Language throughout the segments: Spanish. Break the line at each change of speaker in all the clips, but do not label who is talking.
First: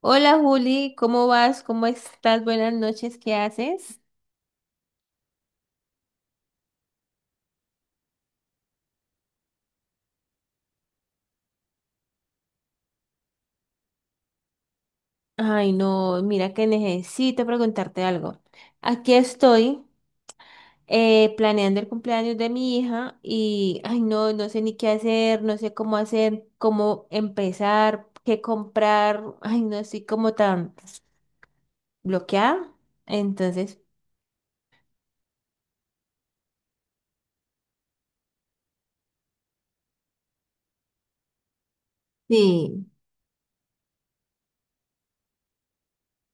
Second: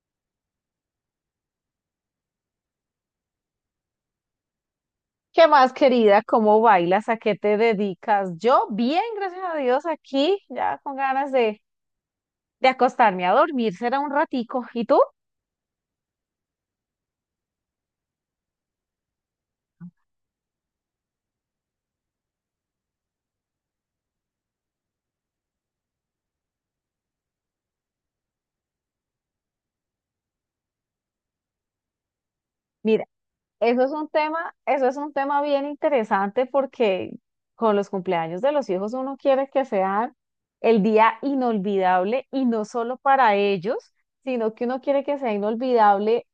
Hola Juli, ¿cómo vas? ¿Cómo estás? Buenas noches, ¿qué haces?
¿Qué más, querida? ¿Cómo bailas? ¿A qué te dedicas? Yo bien, gracias a Dios, aquí ya con ganas de acostarme a dormir, será un ratico. ¿Y tú?
Ay, no, mira que necesito preguntarte algo. Aquí estoy planeando el cumpleaños de mi hija y, ay, no, no sé ni qué hacer, no sé cómo hacer, cómo empezar, qué comprar. Ay, no estoy como tan bloqueada.
Mira,
Entonces,
eso es un tema, eso es un tema bien interesante porque con los cumpleaños de los hijos uno quiere que sean el día inolvidable y no
sí,
solo para ellos, sino que uno quiere que sea inolvidable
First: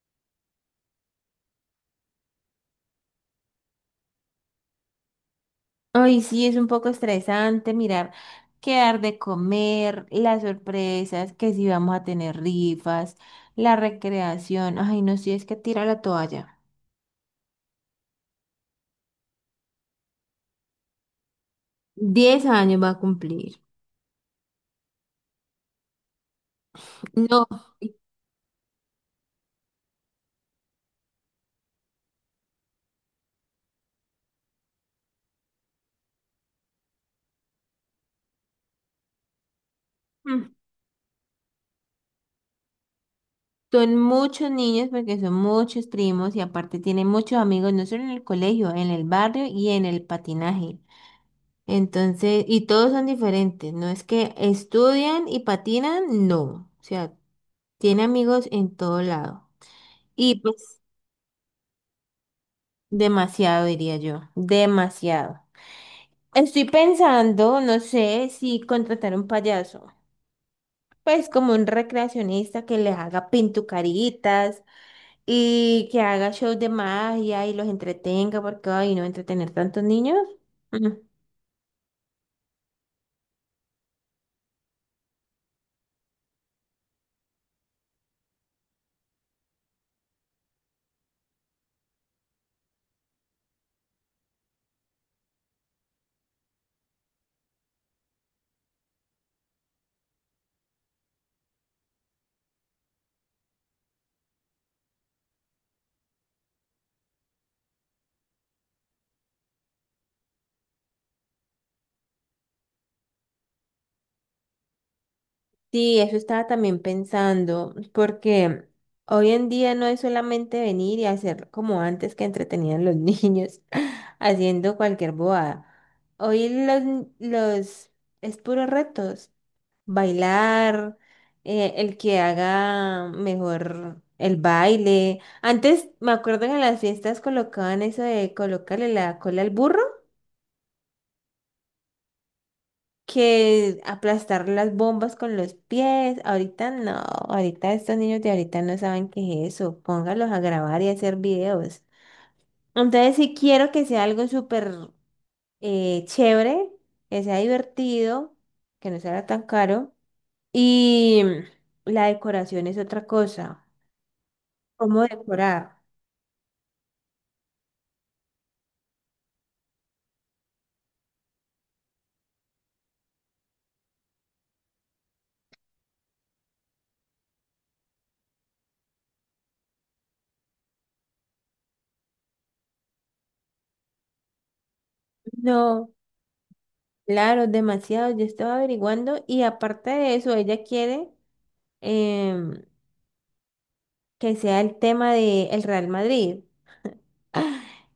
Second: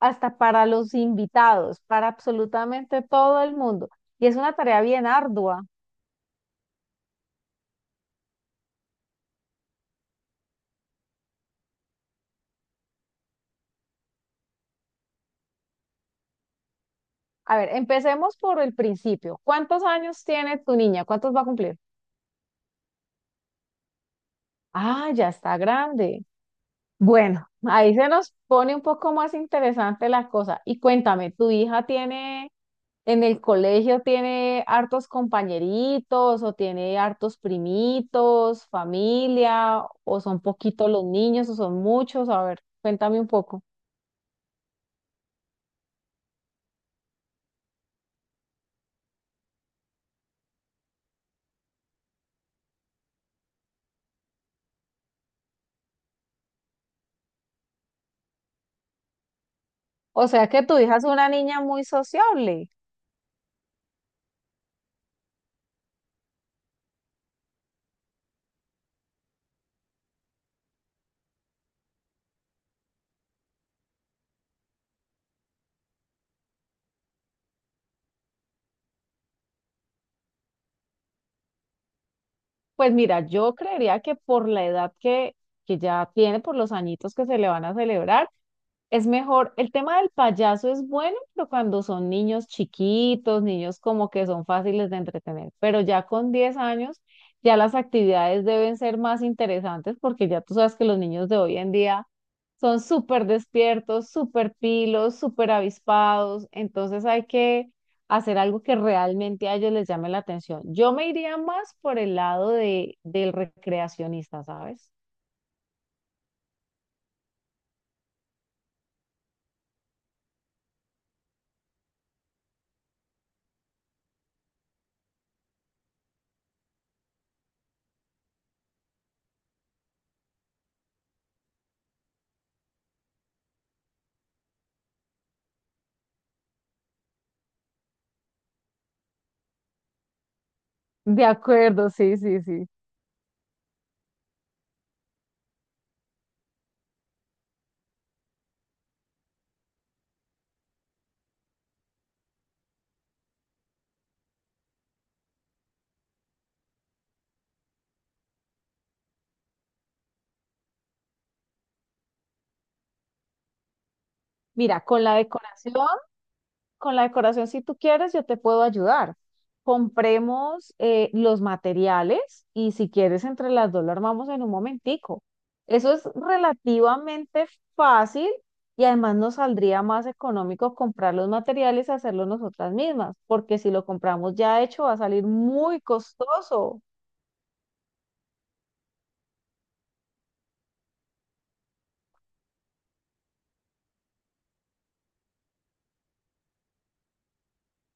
hasta para los invitados, para absolutamente todo el mundo. Y es una tarea bien ardua.
ay, sí, es un poco estresante mirar qué dar de comer, las sorpresas, que si vamos a tener rifas, la recreación. Ay, no, si es que tira la toalla.
A ver, empecemos por el principio. ¿Cuántos años tiene tu niña? ¿Cuántos va a cumplir?
10 años va a cumplir.
Ah, ya está grande.
No,
Bueno, ahí se nos pone un poco más interesante la cosa. Y cuéntame, ¿tu hija tiene en el colegio, tiene hartos compañeritos o tiene hartos primitos, familia, o son
mm,
poquitos los niños o son muchos? A ver, cuéntame un poco.
son muchos niños porque son muchos primos y aparte tienen muchos amigos, no solo en el colegio, en el barrio y en el patinaje. Entonces, y todos son diferentes, no es que estudian y patinan, no. O sea, tiene amigos en todo lado.
O
Y
sea que tu
pues
hija es una niña muy sociable.
demasiado, diría yo, demasiado. Estoy pensando, no sé, si contratar un payaso, pues como un recreacionista que les haga pintucaritas y que haga shows de magia y los entretenga, porque ay, no entretener tantos niños. Mm,
Pues mira, yo creería que por la edad que ya tiene, por los añitos que se le van a celebrar, es mejor, el tema del payaso es bueno, pero cuando son niños chiquitos, niños como que son fáciles de entretener, pero ya con 10 años, ya las actividades deben ser más interesantes porque ya tú sabes que los niños de hoy en día son súper despiertos, súper pilos, súper avispados, entonces hay que hacer algo que realmente a ellos les llame la atención. Yo me iría más por el lado de, del recreacionista, ¿sabes?
sí, eso estaba también pensando, porque hoy en día no es solamente venir y hacer como antes que entretenían los niños haciendo cualquier bobada. Hoy los es puros retos, bailar, el que haga mejor el baile. Antes me acuerdo que en las fiestas colocaban eso de colocarle la cola al burro
De acuerdo, sí, sí, sí.
que aplastar las bombas con los pies. Ahorita no, ahorita estos niños de ahorita no saben qué es eso. Póngalos a grabar y a hacer videos. Entonces, si quiero que sea algo súper chévere, que sea divertido, que no sea tan caro. Y la decoración es otra cosa.
Mira,
¿Cómo
con la
decorar?
decoración. Con la decoración, si tú quieres, yo te puedo ayudar. Compremos los materiales y si quieres, entre las dos lo armamos en un momentico. Eso es relativamente fácil y además nos saldría más económico comprar los materiales y hacerlo nosotras mismas, porque si lo compramos ya hecho va a salir muy
No,
costoso.
claro, demasiado. Yo estaba averiguando y aparte de eso, ella quiere em, que sea el tema del Real Madrid.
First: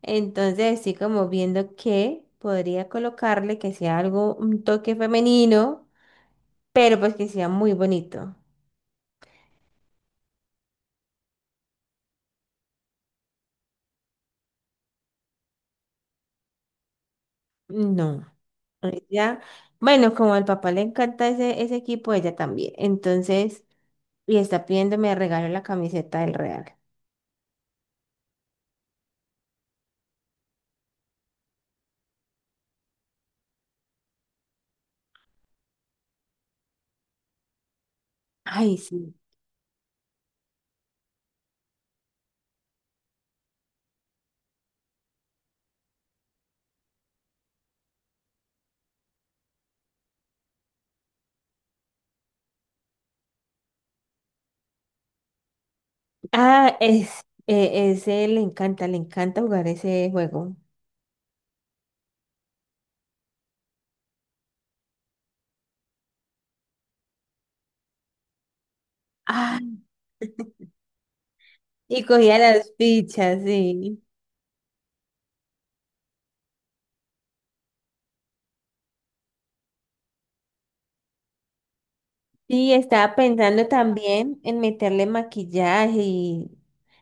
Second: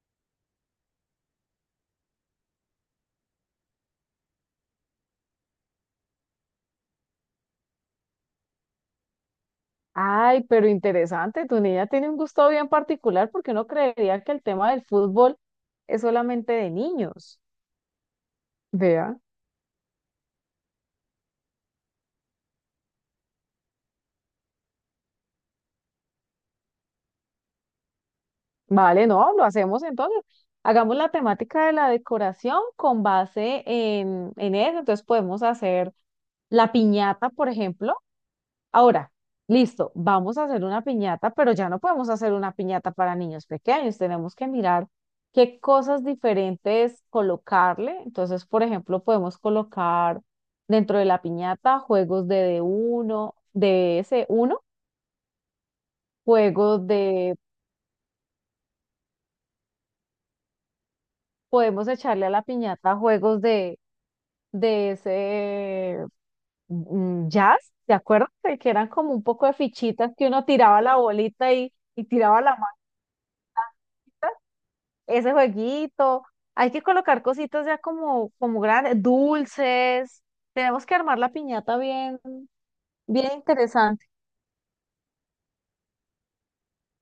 Entonces, sí, como viendo que podría colocarle que sea algo, un toque femenino, pero pues que sea muy bonito.
Ay, pero interesante, tu niña tiene un gusto bien particular porque uno creería que el tema del fútbol es solamente de niños.
No,
Vea.
ella, bueno, como al papá le encanta ese, ese equipo, ella también. Entonces, y está pidiéndome de regalo la camiseta del Real.
Vale, no, lo hacemos entonces. Hagamos la temática de la decoración con base en eso. Entonces podemos hacer la piñata, por ejemplo.
Ay,
Ahora,
sí.
listo, vamos a hacer una piñata, pero ya no podemos hacer una piñata para niños pequeños. Tenemos que mirar qué cosas diferentes colocarle. Entonces, por ejemplo, podemos colocar dentro de la piñata juegos de d uno de ese uno
Ah,
juegos
es,
de
ese le encanta jugar ese juego.
podemos echarle a la piñata juegos de ese jazz, ¿te acuerdas? Que eran como un poco de
Ah,
fichitas que uno tiraba la bolita
y
y
cogía
tiraba la
las fichas, sí.
maquita. Ese jueguito. Hay que colocar cositas ya como, como grandes, dulces. Tenemos que armar la piñata bien,
Sí, estaba
bien
pensando
interesante.
también en meterle maquillaje y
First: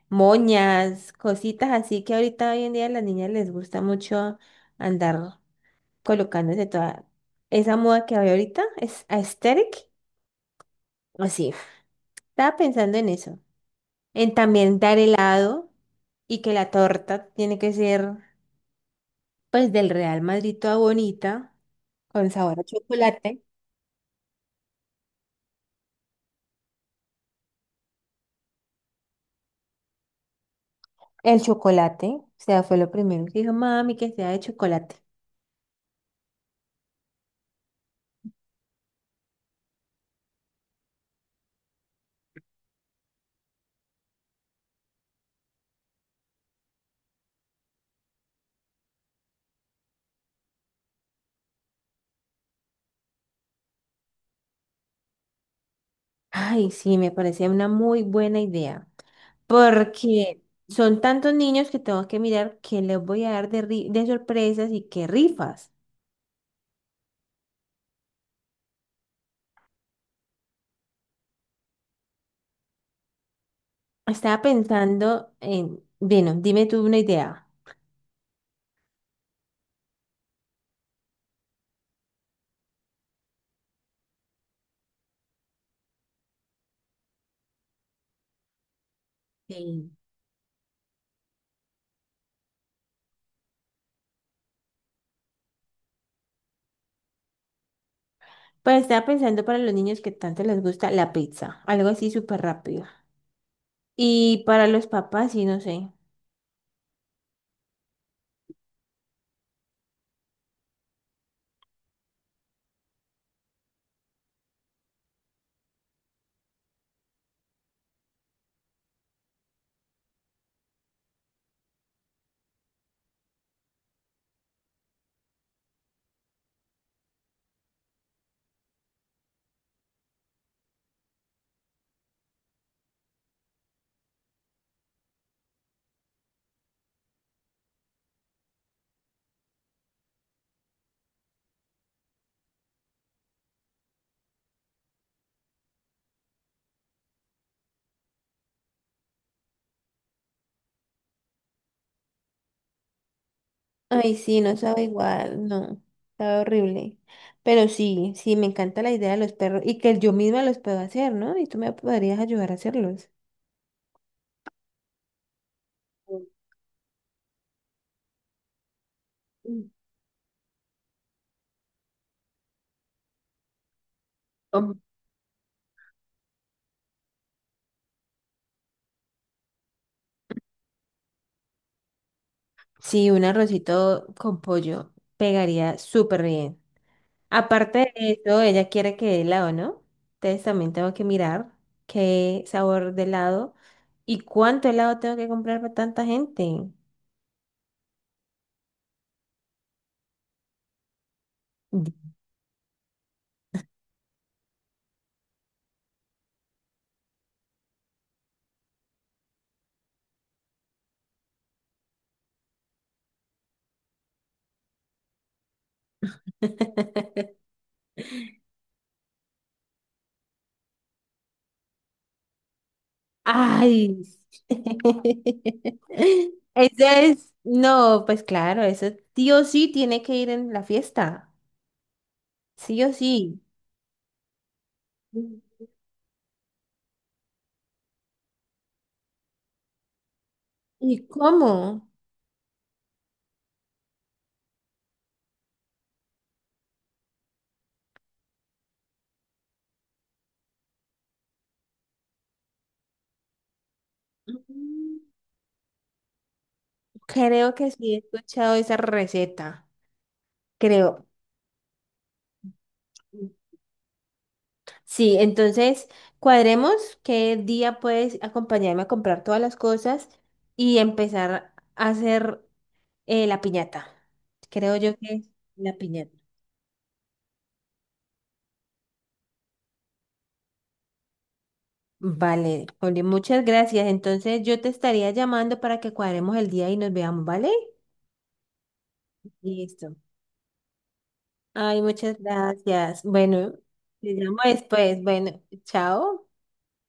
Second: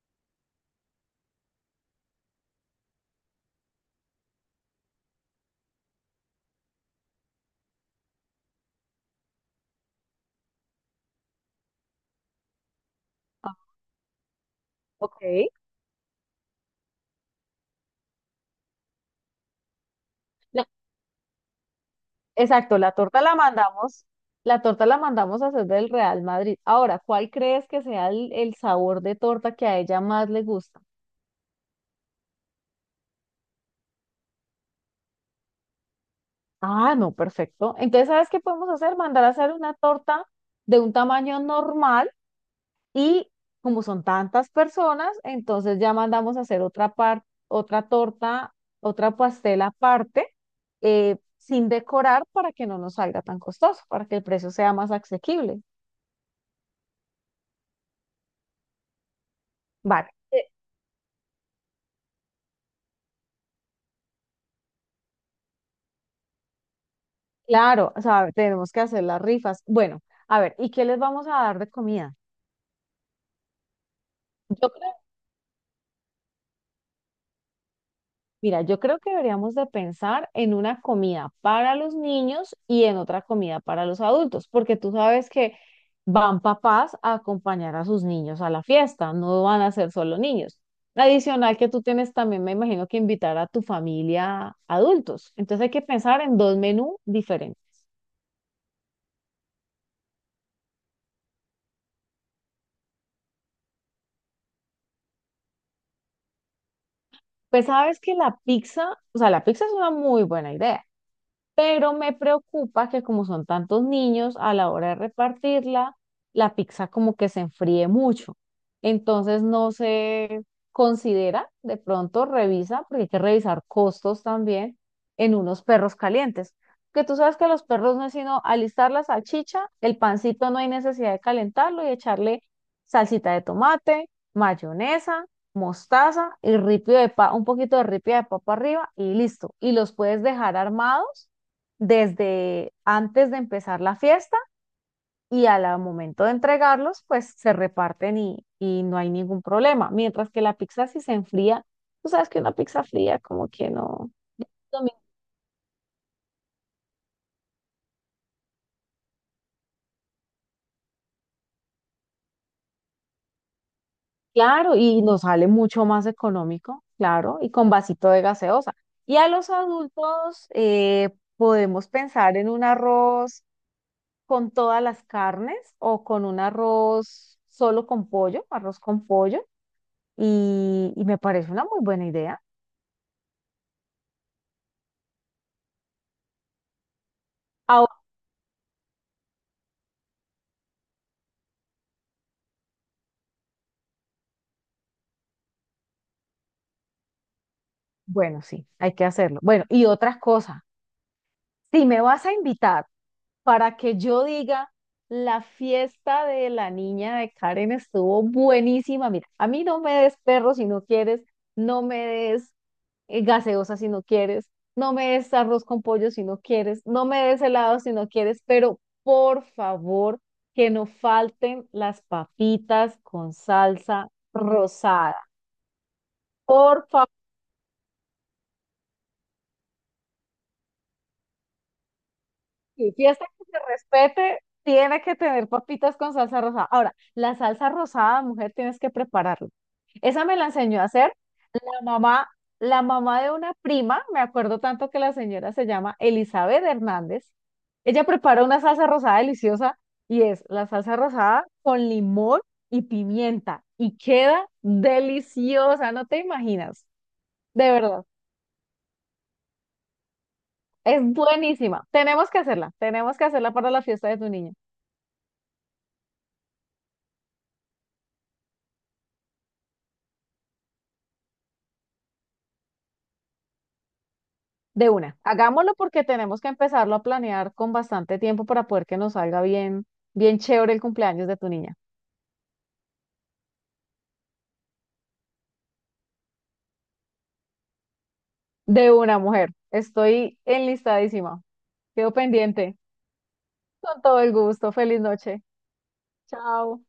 moñas, cositas así que ahorita hoy en día a las niñas les gusta mucho andar colocándose toda esa moda que hay ahorita, es aesthetic. Así, estaba pensando en eso,
Ah,
en también dar
ok.
helado y que la torta tiene que ser pues del Real Madrid toda bonita, con sabor a
Exacto, la torta la
chocolate.
mandamos, la torta la mandamos a hacer del Real Madrid. Ahora, ¿cuál crees que sea el sabor de torta que a ella más le gusta?
El chocolate, o sea, fue lo primero que dijo mami que sea de chocolate.
Ah, no, perfecto. Entonces, ¿sabes qué podemos hacer? Mandar a hacer una torta de un tamaño normal y como son tantas personas, entonces ya mandamos a hacer otra torta, otra pastel aparte, sin decorar para que no nos salga tan costoso, para que el precio sea más asequible.
Ay, sí, me parece una muy buena idea,
Vale.
porque son tantos niños que tengo que mirar qué les voy a dar de, de sorpresas y qué rifas.
Claro, o sea, tenemos que hacer las rifas. Bueno, a ver, ¿y qué les vamos a dar de comida?
Estaba
Yo creo,
pensando en, bueno, dime tú una idea.
mira, yo creo que deberíamos de pensar en una comida para los niños y en otra comida para los adultos, porque tú sabes que van papás a acompañar a sus niños a la fiesta, no van a
Sí.
ser solo niños. Adicional que tú tienes también, me imagino que invitar a tu familia adultos. Entonces hay que pensar en 2 menús diferentes.
Pues estaba pensando para los niños que tanto les gusta la pizza, algo así súper rápido. Y para los papás, sí, no sé.
Pues sabes que la pizza, o sea, la pizza es una muy buena idea pero me preocupa que como son tantos niños, a la hora de repartirla, la pizza como que se enfríe mucho. Entonces no se considera, de pronto revisa, porque hay que revisar costos también en unos perros calientes. Que tú sabes que los perros no es sino alistar la salchicha, el pancito no hay necesidad de calentarlo y echarle salsita de tomate, mayonesa, mostaza y un poquito de ripio de papa arriba y listo. Y los puedes dejar armados desde antes de empezar la fiesta y al momento de entregarlos, pues se reparten y no hay ningún problema. Mientras que la pizza si se enfría, tú sabes que una pizza fría como que no,
Ay, sí, no sabe
también,
igual, no, sabe horrible. Pero sí, sí, me encanta la idea de los perros y que yo misma los puedo hacer, ¿no? Y tú me podrías ayudar a hacerlos.
claro, y nos sale mucho más económico, claro, y con vasito de gaseosa. Y a los adultos podemos pensar en un arroz con
Um,
todas las carnes o con un arroz solo con pollo, arroz con pollo, y me parece una muy buena idea.
Sí, un arrocito con pollo pegaría súper bien. Aparte de eso, ella quiere que dé helado, ¿no? Entonces también tengo que mirar qué sabor de helado y cuánto helado tengo que comprar para tanta gente.
Bueno, sí, hay que hacerlo. Bueno, y otras cosas. Si me vas a invitar para que yo diga, la fiesta de la niña de Karen estuvo buenísima. Mira, a mí no me des perro si no quieres, no me des gaseosa si no quieres, no me des arroz con pollo si no quieres, no me des helado si no quieres, pero por favor que no falten las papitas con
Ay.
salsa rosada.
Eso
Por favor.
es, no, pues claro, eso sí o sí tiene que ir en la fiesta. Sí
Y
o sí.
fiesta que se respete tiene que tener papitas con salsa rosada. Ahora, la salsa rosada, mujer, tienes que prepararla. Esa me la enseñó a
¿Y
hacer la
cómo?
mamá, la mamá de una prima, me acuerdo tanto que la señora se llama Elizabeth Hernández. Ella prepara una salsa rosada deliciosa y es la salsa rosada con limón y pimienta y queda deliciosa, no te imaginas,
Creo que
de
sí he
verdad,
escuchado esa receta.
es
Creo.
buenísima. Tenemos que hacerla para la fiesta de tu niño.
Sí, entonces cuadremos qué día puedes acompañarme a comprar todas las cosas y empezar a hacer la piñata. Creo
De
yo que
una,
es la
hagámoslo porque
piñata.
tenemos que empezarlo a planear con bastante tiempo para poder que nos salga bien, bien chévere el cumpleaños de tu niña.
Vale, Oli, muchas gracias. Entonces yo te estaría llamando para que cuadremos el día y nos veamos, ¿vale?
De una, mujer.
Listo.
Estoy enlistadísima.
Ay,
Quedo
muchas
pendiente.
gracias. Bueno,
Con
te
todo el
llamo
gusto. Feliz
después. Bueno,
noche.
chao.
Chao.